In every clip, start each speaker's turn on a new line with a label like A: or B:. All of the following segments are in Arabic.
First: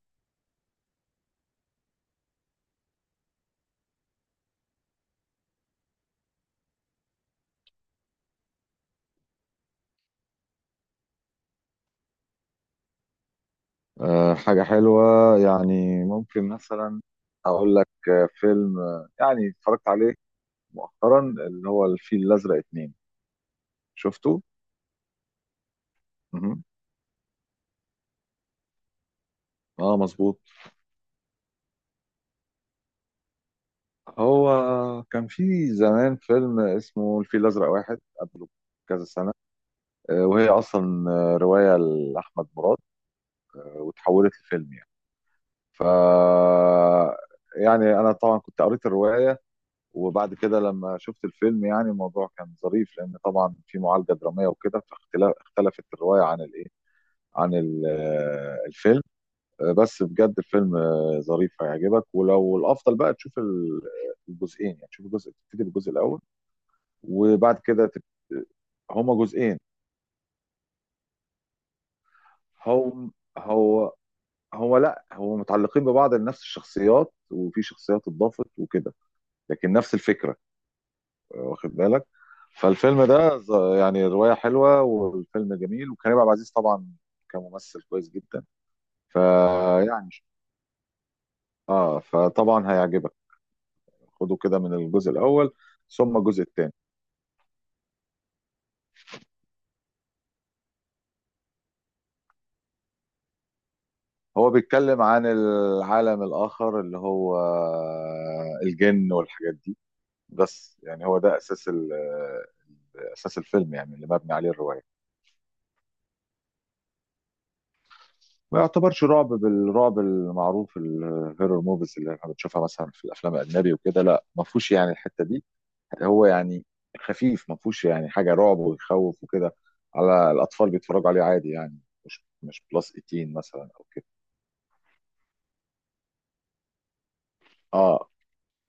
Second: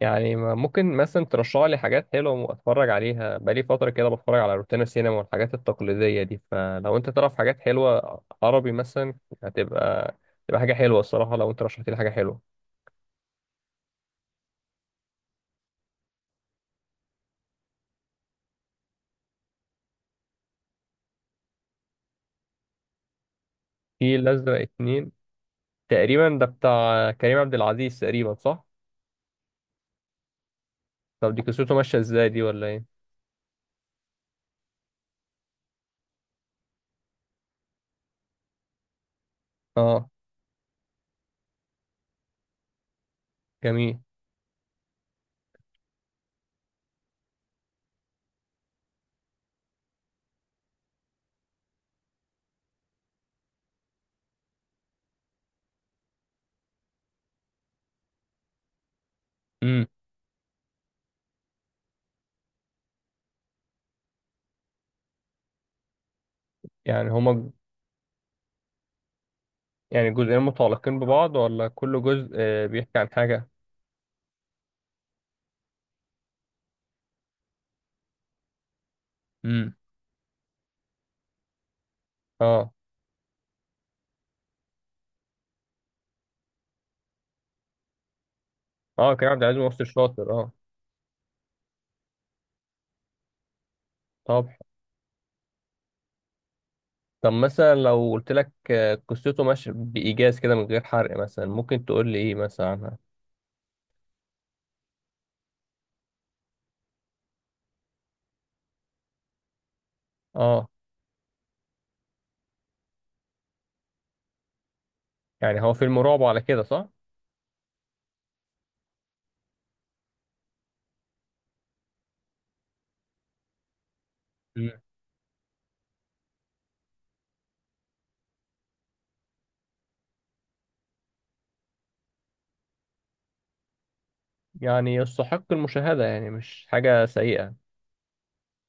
A: يعني ممكن مثلا ترشح لي حاجات حلوة اتفرج عليها بقالي فترة كده، بتفرج على روتانا سينما والحاجات التقليدية دي. فلو انت تعرف حاجات حلوة عربي مثلا هتبقى تبقى حاجة حلوة الصراحة، لو انت رشحت لي حاجة حلوة.
B: آه، حاجة حلوة. يعني ممكن مثلا أقول لك فيلم يعني اتفرجت عليه مؤخرا، اللي هو الفيل الأزرق 2.
A: في
B: شفته؟
A: الأزرق اتنين، تقريبا ده
B: مهم.
A: بتاع كريم عبد العزيز تقريبا، صح؟
B: اه، مظبوط.
A: طب دي قصته ماشية ازاي دي ولا ايه؟
B: هو كان في زمان فيلم اسمه الفيل الأزرق واحد قبله كذا سنة.
A: اه.
B: وهي أصلا رواية لأحمد مراد،
A: جميل.
B: وتحولت لفيلم يعني. ف يعني أنا طبعا كنت قريت الرواية، وبعد كده لما شفت الفيلم يعني الموضوع كان ظريف لان طبعا في معالجه دراميه وكده، اختلفت الروايه عن الايه عن ال- آه، الفيلم.
A: امم.
B: بس بجد الفيلم ظريف هيعجبك، ولو الافضل بقى تشوف الجزئين. يعني تشوف تبتدي بالجزء الاول
A: يعني هما
B: وبعد كده هما جزئين.
A: يعني جزئين متعلقين ببعض، ولا كل جزء آه، بيحكي عن
B: هم
A: حاجة؟
B: هو هو لا، هو متعلقين ببعض لنفس الشخصيات، وفي شخصيات اتضافت وكده. لكن
A: امم.
B: نفس الفكره، واخد بالك؟
A: اه.
B: فالفيلم ده يعني رواية حلوة والفيلم جميل، وكريم عبد العزيز طبعا كممثل كويس جدا.
A: اه كريم عبد العزيز ممثل
B: فيعني
A: شاطر، اه.
B: اه فطبعا هيعجبك. خده
A: طب
B: كده من الجزء الأول ثم الجزء الثاني.
A: طب مثلا لو قلت لك آه، قصته ماشية بإيجاز كده من غير حرق، مثلا ممكن تقول لي إيه مثلا عنها.
B: هو بيتكلم عن العالم الآخر اللي هو الجن والحاجات دي.
A: آه.
B: بس يعني هو ده أساس أساس الفيلم، يعني اللي مبني عليه الرواية.
A: يعني هو فيلم رعب على كده، صح؟
B: ما يعتبرش رعب بالرعب المعروف الهيرور موفيز اللي احنا بنشوفها مثلا في الافلام الاجنبي وكده، لا، ما فيهوش
A: مم.
B: يعني الحته دي. هو يعني خفيف، ما فيهوش يعني حاجه رعب ويخوف وكده، على الاطفال بيتفرجوا عليه عادي يعني. مش بلس 18 مثلا او كده.
A: يعني يستحق المشاهدة، يعني مش حاجة سيئة.
B: اه،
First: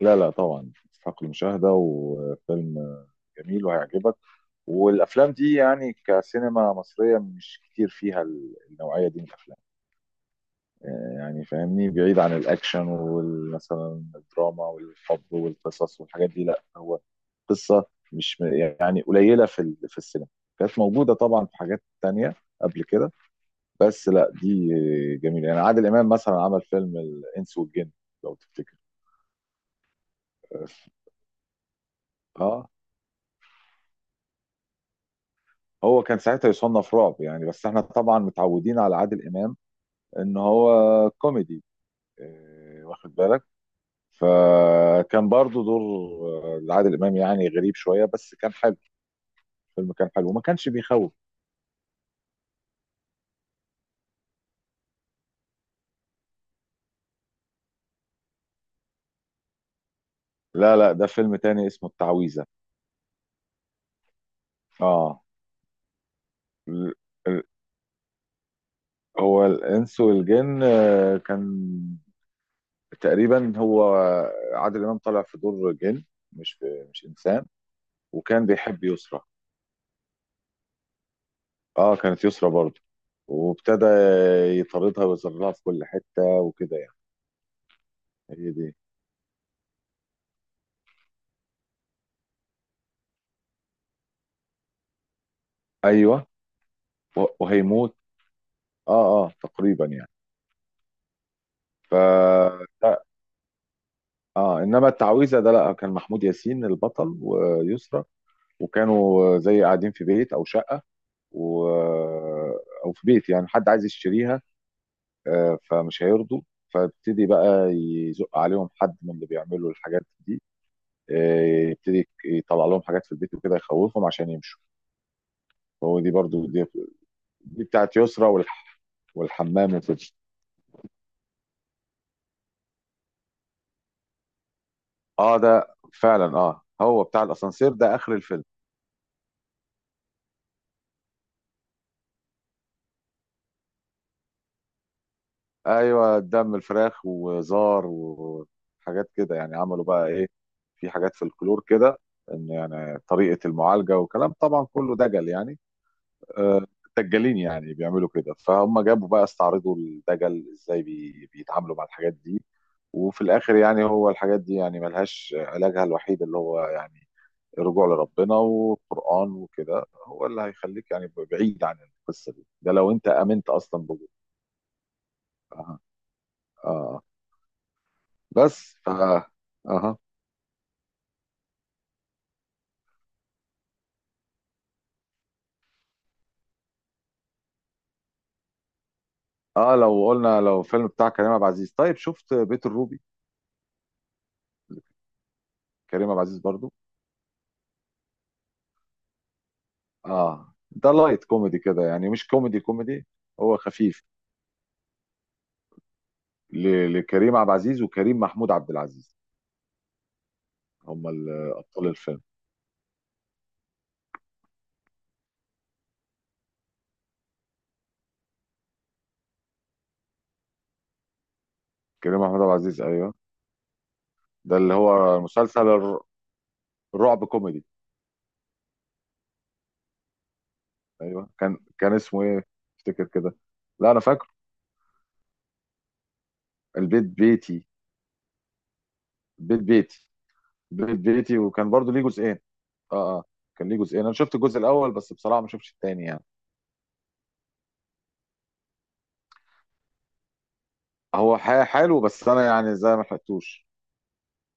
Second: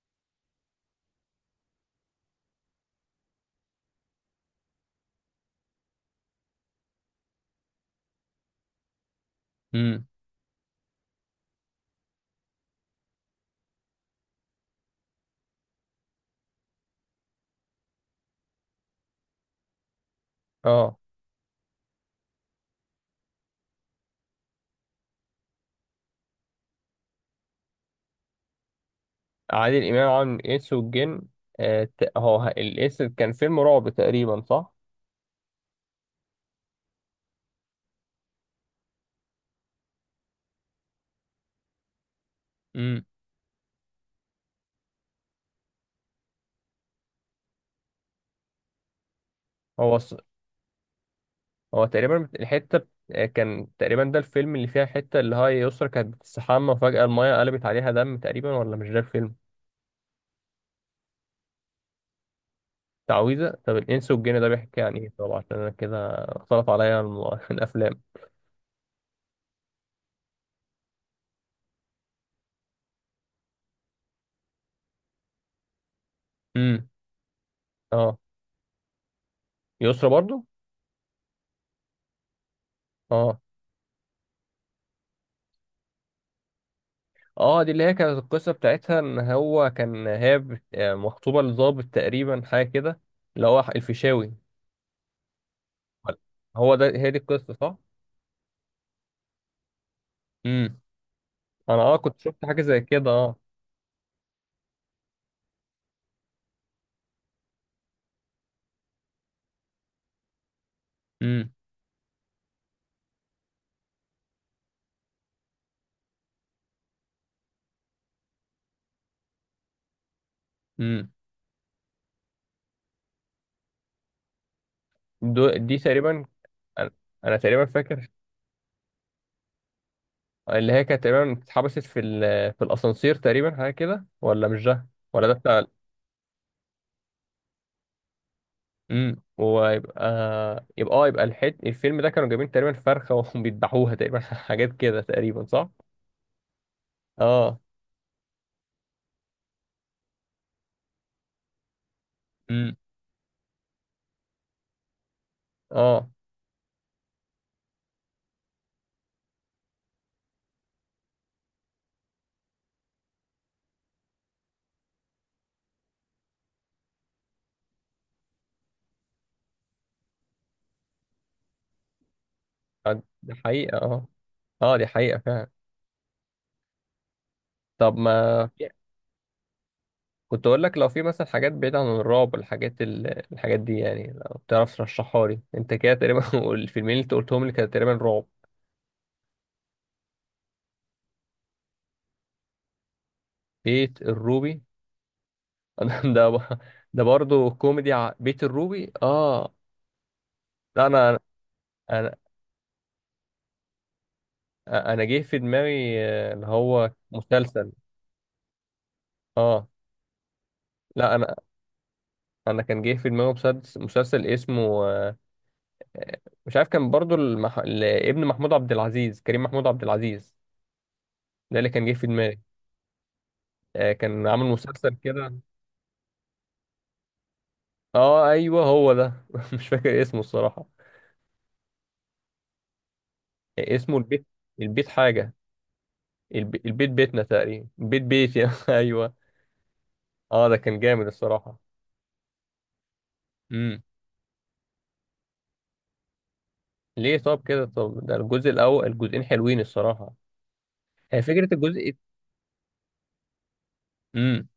B: لا لا، طبعا يستحق المشاهده وفيلم جميل وهيعجبك. والافلام دي يعني كسينما مصريه مش كتير فيها النوعيه دي من الافلام.
A: مم.
B: يعني فاهمني، بعيد عن الاكشن ومثلا الدراما والحب والقصص والحاجات دي. لا هو قصه مش م- يعني قليله في في السينما. كانت
A: آه.
B: موجوده طبعا في حاجات تانية قبل كده، بس لا، دي جميله. يعني عادل امام مثلا عمل فيلم الانس والجن لو تفتكر.
A: عادل إمام عامل الإنس والجن.
B: اه،
A: الإنس كان فيلم رعب تقريبا، صح؟
B: هو كان ساعتها يصنف رعب يعني، بس احنا طبعا متعودين على عادل امام ان هو كوميدي،
A: مم.
B: واخد بالك. فكان برضو دور لعادل امام يعني غريب شويه بس كان حلو. الفيلم
A: هو
B: كان
A: ص-
B: حلو وما كانش بيخوف.
A: هو تقريبا الحتة بت- آه، كان تقريبا ده الفيلم اللي فيها حتة اللي هي يسرا كانت بتستحمى، وفجأة المية قلبت عليها دم تقريبا، ولا مش ده الفيلم؟
B: لا لا، ده فيلم تاني اسمه التعويذه.
A: تعويذة. طب الإنس والجن ده بيحكي عن إيه
B: اه،
A: طبعا، عشان أنا كده اختلط
B: ال-
A: عليا
B: ال-
A: الأفلام.
B: هو الانس والجن كان تقريبا هو عادل امام طالع في دور جن،
A: امم.
B: مش انسان.
A: اه.
B: وكان بيحب يسرى.
A: يسرا برضو.
B: اه، كانت يسرى برضو.
A: اه.
B: وابتدى يطاردها ويزرها في كل حته وكده يعني.
A: اه دي اللي هي كانت
B: هي
A: القصة
B: دي.
A: بتاعتها، إن هو كان هي بت- آه، مخطوبة لظابط تقريبا حاجة كده. اللي هو الفيشاوي.
B: ايوه.
A: هو ده هي دي القصة، صح؟
B: وهيموت. اه اه تقريبا يعني.
A: امم. أنا
B: ف
A: اه كنت شفت حاجة زي كده، اه.
B: اه انما التعويذه ده لا، كان محمود ياسين البطل ويسرى. وكانوا زي قاعدين في بيت او شقه،
A: امم.
B: و... آه، او في بيت يعني حد عايز يشتريها، فمش هيرضوا. فابتدي بقى يزق عليهم حد من اللي بيعملوا الحاجات دي،
A: امم.
B: آه، يبتدي يطلع لهم حاجات في البيت وكده يخوفهم عشان يمشوا.
A: دي
B: هو دي
A: تقريبا.
B: برضو
A: أنا أنا تقريبا
B: دي بتاعت
A: فاكر
B: يسرى والحمام وكده.
A: اللي هي كانت تقريبا اتحبست في الأسانسير تقريبا حاجة كده، ولا مش ده؟ ولا ده.
B: اه، ده فعلا. اه، هو بتاع الاسانسير ده اخر الفيلم.
A: امم. ويبقى يبقى اه يبقى الفيلم ده كانوا جايبين تقريبا فرخه وبيذبحوها تقريبا حاجات كده تقريبا، صح؟
B: ايوه، دم الفراخ
A: اه.
B: وزار وحاجات كده يعني، عملوا بقى ايه، في حاجات في الكلور كده، ان
A: امم.
B: يعني طريقه المعالجه وكلام طبعا كله دجل يعني.
A: اه.
B: آه، دجالين يعني بيعملوا كده، فهم جابوا بقى استعرضوا الدجل ازاي بيتعاملوا مع الحاجات دي. وفي الاخر يعني هو الحاجات دي يعني ملهاش علاجها الوحيد اللي هو يعني الرجوع لربنا والقرآن وكده، هو اللي هيخليك يعني بعيد عن القصة دي، ده لو
A: آه،
B: انت
A: دي
B: آمنت
A: حقيقه،
B: اصلا
A: اه.
B: بوجود.
A: اه دي حقيقه فعلا.
B: اه اه.
A: طب ما في-
B: بس اها.
A: كنت اقول لك لو في مثلا حاجات بعيده عن الرعب، الحاجات الحاجات دي يعني، لو تعرف ترشحها لي انت كده تقريبا والفيلمين اللي انت قلتهم لي كانوا تقريبا رعب.
B: اه، لو فيلم بتاع كريم عبد العزيز، طيب شفت بيت الروبي؟
A: بيت الروبي.
B: كريم عبد العزيز
A: ده
B: برضو.
A: ده برضه كوميدي، بيت الروبي اه.
B: اه،
A: لا
B: ده
A: انا.
B: لايت كوميدي كده يعني،
A: انا
B: مش كوميدي كوميدي. هو خفيف.
A: انا جه في دماغي آه، اللي هو
B: لكريم عبد
A: مسلسل،
B: العزيز وكريم محمود عبد العزيز
A: اه.
B: هم
A: لا انا.
B: ابطال الفيلم.
A: انا كان جه في دماغي مسلسل, اسمه آه، مش عارف، كان برضو ابن محمود عبد العزيز، كريم محمود عبد العزيز، ده اللي كان جه في
B: كريم
A: دماغي.
B: محمود عبد العزيز ايوه.
A: آه، كان عامل
B: ده اللي
A: مسلسل
B: هو
A: كده.
B: مسلسل الرعب كوميدي.
A: اه ايوه هو ده مش فاكر اسمه الصراحة.
B: ايوه، كان اسمه ايه، افتكر كده.
A: آه،
B: لا
A: اسمه
B: انا
A: البيت.
B: فاكره.
A: البيت حاجة. البيت
B: البيت
A: بيتنا
B: بيتي
A: تقريبا، بيت بيت يعني ايوه.
B: بيت بيتي.
A: اه ده كان
B: بيت
A: جامد
B: بيتي،
A: الصراحة.
B: وكان برضو ليه جزئين. اه اه، كان ليه
A: امم.
B: جزئين. انا شفت الجزء الاول بس بصراحه ما شفتش التاني يعني.
A: ليه؟ طب كده. طب ده الجزء الاول. الجزئين حلوين الصراحة. آه،
B: هو
A: فكرة الجزء.
B: حلو، بس انا يعني زي ما لحقتوش.
A: امم.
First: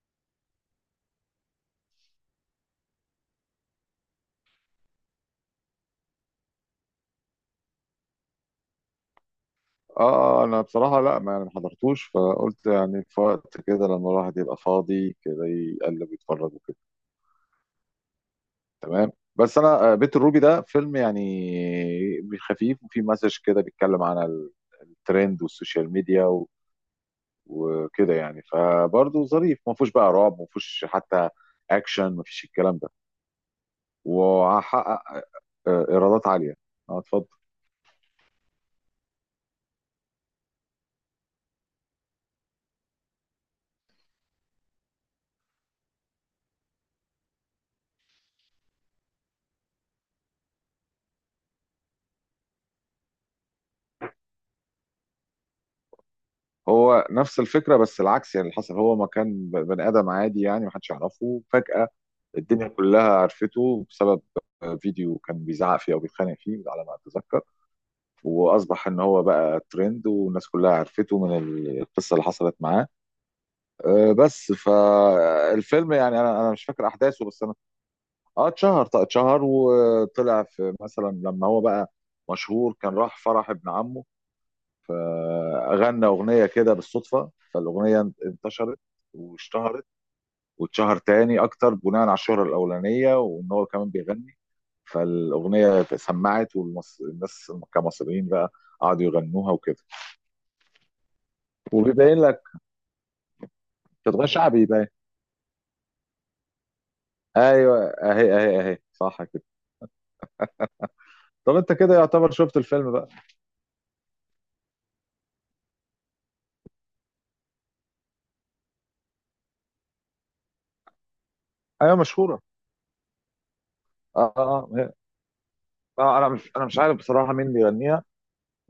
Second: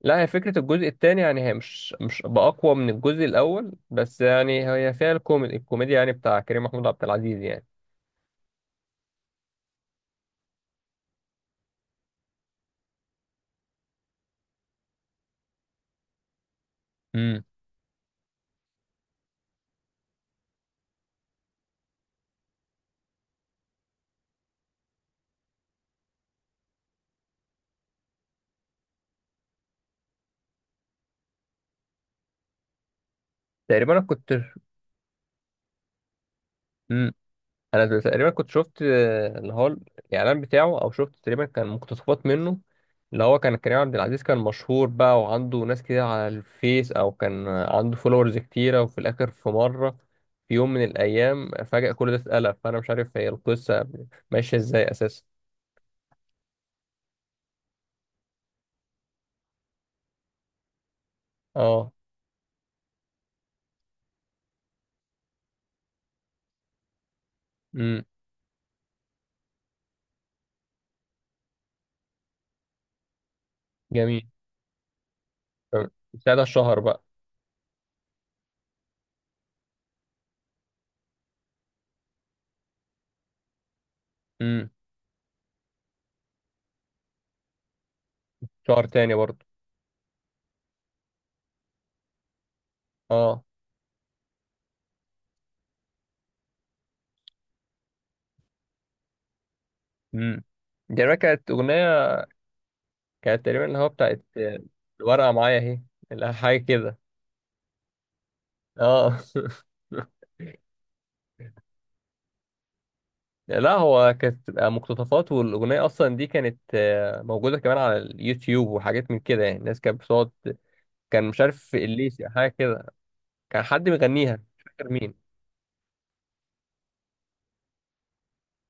A: لا هي فكرة الجزء الثاني يعني، هي مش بأقوى من الجزء الأول، بس يعني هي فيها الكوميدي الكوميديا يعني بتاع كريم محمود عبد العزيز يعني.
B: اه، انا بصراحه، لا، ما يعني ما حضرتوش، فقلت يعني في وقت كده لما الواحد يبقى فاضي كده يقلب يتفرج وكده.
A: امم.
B: تمام. بس انا بيت الروبي ده فيلم يعني خفيف، وفيه مسج كده بيتكلم عن الترند والسوشيال ميديا وكده يعني. فبرضه ظريف، ما فيهوش بقى رعب، ما فيهوش حتى اكشن، ما فيش الكلام ده.
A: تقريبا أنا كنت
B: وهحقق ايرادات عاليه. اه،
A: امم
B: اتفضل.
A: أنا تقريبا كنت شفت آه، اللي هو الإعلان بتاعه، أو شفت تقريبا كان مقتطفات منه. اللي هو كان كريم عبد العزيز كان مشهور بقى، وعنده ناس كتير على الفيس، أو كان عنده فولورز كتيرة، وفي الآخر في مرة، في يوم من الأيام فجأة كل ده اتقلب. فأنا مش عارف هي القصة ماشية إزاي أساسا.
B: هو نفس الفكره بس العكس، يعني اللي حصل هو ما كان بني ادم عادي يعني ما حدش يعرفه. فجاه
A: أه.
B: الدنيا كلها عرفته بسبب فيديو كان بيزعق فيه او بيتخانق فيه على ما اتذكر.
A: امم.
B: واصبح ان هو بقى ترند، والناس كلها عرفته من القصه اللي حصلت معاه.
A: جميل.
B: بس فالفيلم يعني انا
A: ساعتها
B: انا مش
A: الشهر
B: فاكر
A: بقى.
B: احداثه، بس انا. اه، اتشهر. طيب اتشهر وطلع في، مثلا لما هو بقى مشهور كان راح فرح ابن عمه،
A: امم.
B: غنى اغنيه كده بالصدفه، فالاغنيه انتشرت
A: شهر تاني برضه.
B: واشتهرت، واتشهر تاني اكتر بناء على الشهره الاولانيه،
A: اه.
B: وان هو كمان بيغني. فالاغنيه سمعت والناس كمصريين بقى قعدوا يغنوها وكده.
A: امم. دي بقى كانت
B: وبيبين
A: اغنيه.
B: لك
A: كانت تقريبا اللي هو بتاعت
B: تبقى
A: آه،
B: شعبي يبين.
A: الورقه معايا اهي. لا، حاجه كده.
B: ايوه، اهي اهي اهي،
A: اه.
B: صح كده. طب انت كده يعتبر شفت الفيلم بقى.
A: لا هو كانت بتبقى مقتطفات، والاغنيه اصلا دي كانت آه، موجوده كمان على اليوتيوب وحاجات من كده يعني. الناس كانت بتقعد، كان مش عارف
B: ايوه
A: الليسي أو
B: مشهوره.
A: حاجه كده. كان حد
B: اه
A: بيغنيها مش
B: اه.
A: فاكر
B: آه.
A: مين.
B: انا مش عارف بصراحه مين بيغنيها.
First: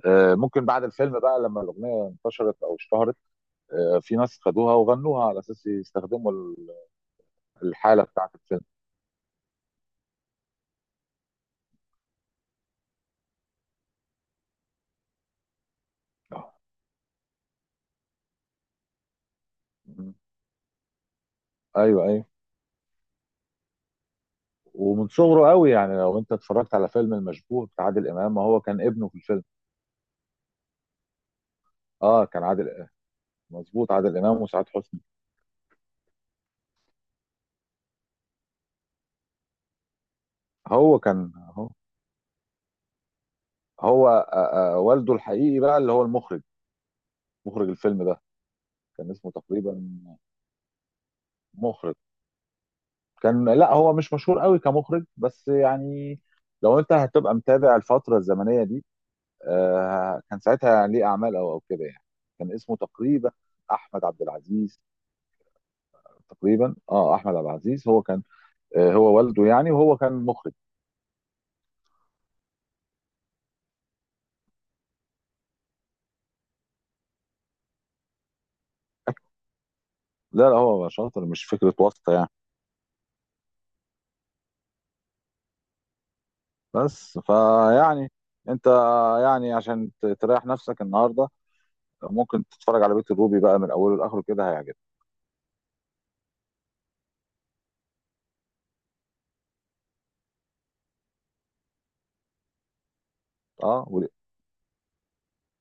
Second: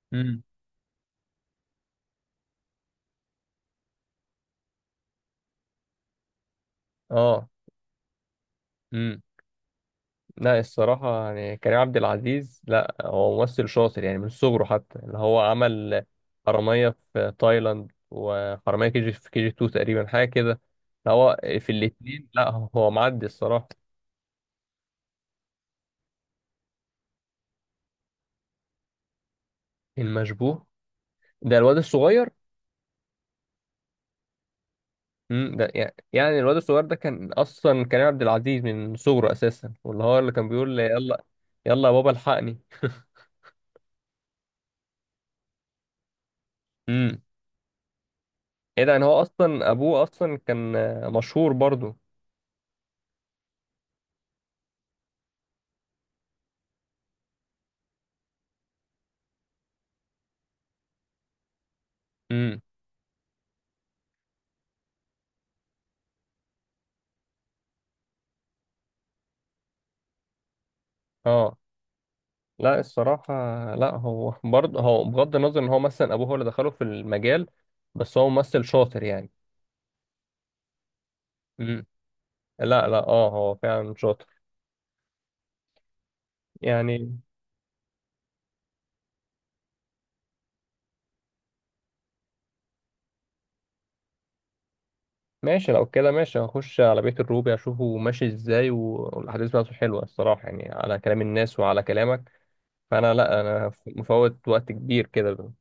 A: امم.
B: ممكن بعد الفيلم بقى لما الاغنيه انتشرت او اشتهرت، في ناس خدوها وغنوها على اساس يستخدموا
A: اه.
B: الحاله بتاعت الفيلم.
A: لا الصراحة يعني كريم عبد العزيز، لا هو ممثل شاطر يعني من صغره، حتى اللي هو عمل
B: آه.
A: حرامية في تايلاند وحرامية كي جي في كي جي 2 تقريبا
B: مم.
A: حاجة كده. لا، هو في
B: ايوه ايوه.
A: الاتنين لا هو معدي الصراحة.
B: ومن صغره قوي، يعني لو انت اتفرجت على فيلم المشبوه بتاع عادل امام ما هو كان ابنه في الفيلم.
A: المشبوه. ده الواد
B: اه،
A: الصغير.
B: كان عادل، مظبوط، عادل امام وسعاد حسني.
A: مم، ده يعني يعني الواد الصغير ده كان أصلا كريم عبد العزيز من صغره أساسا، واللي هو اللي كان بيقول
B: هو
A: يلا
B: كان هو,
A: يلا يا بابا الحقني.
B: هو والده الحقيقي بقى اللي هو المخرج،
A: امم.
B: مخرج الفيلم ده.
A: ايه ده، يعني
B: كان
A: هو
B: اسمه
A: أصلا
B: تقريبا
A: أبوه أصلا كان آه، مشهور
B: مخرج،
A: برضه.
B: كان لا هو مش مشهور قوي كمخرج، بس يعني لو انت هتبقى متابع الفتره الزمنيه دي، كان ساعتها ليه اعمال او كده يعني. كان
A: امم.
B: اسمه تقريبا احمد عبد العزيز، تقريبا. اه، احمد عبد العزيز هو كان، هو والده يعني وهو كان مخرج.
A: اه. لا الصراحة، لا هو برضه هو بغض النظر ان هو مثلا ابوه هو اللي دخله في المجال، بس هو ممثل شاطر يعني.
B: لا لا، هو شاطر مش فكره
A: امم.
B: واسطه يعني.
A: لا لا اه هو فعلا شاطر يعني.
B: بس فيعني انت يعني عشان تريح نفسك النهارده، ممكن تتفرج على بيت الروبي بقى من اوله لاخره، كده هيعجبك.
A: ماشي. لو كده ماشي، هخش على بيت الروبي اشوفه ماشي ازاي، والاحداث بتاعته حلوة الصراحة يعني، على كلام الناس وعلى كلامك. فانا لا انا
B: اه، وليه؟
A: مفوت وقت كبير كده.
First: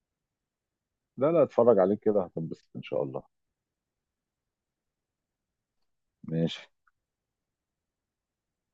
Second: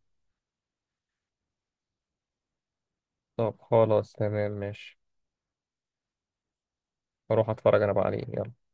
B: لا لا، اتفرج عليه كده هتنبسط ان شاء الله.
A: طب خلاص تمام ماشي.
B: ماشي.
A: اروح اتفرج انا بقى عليه يلا.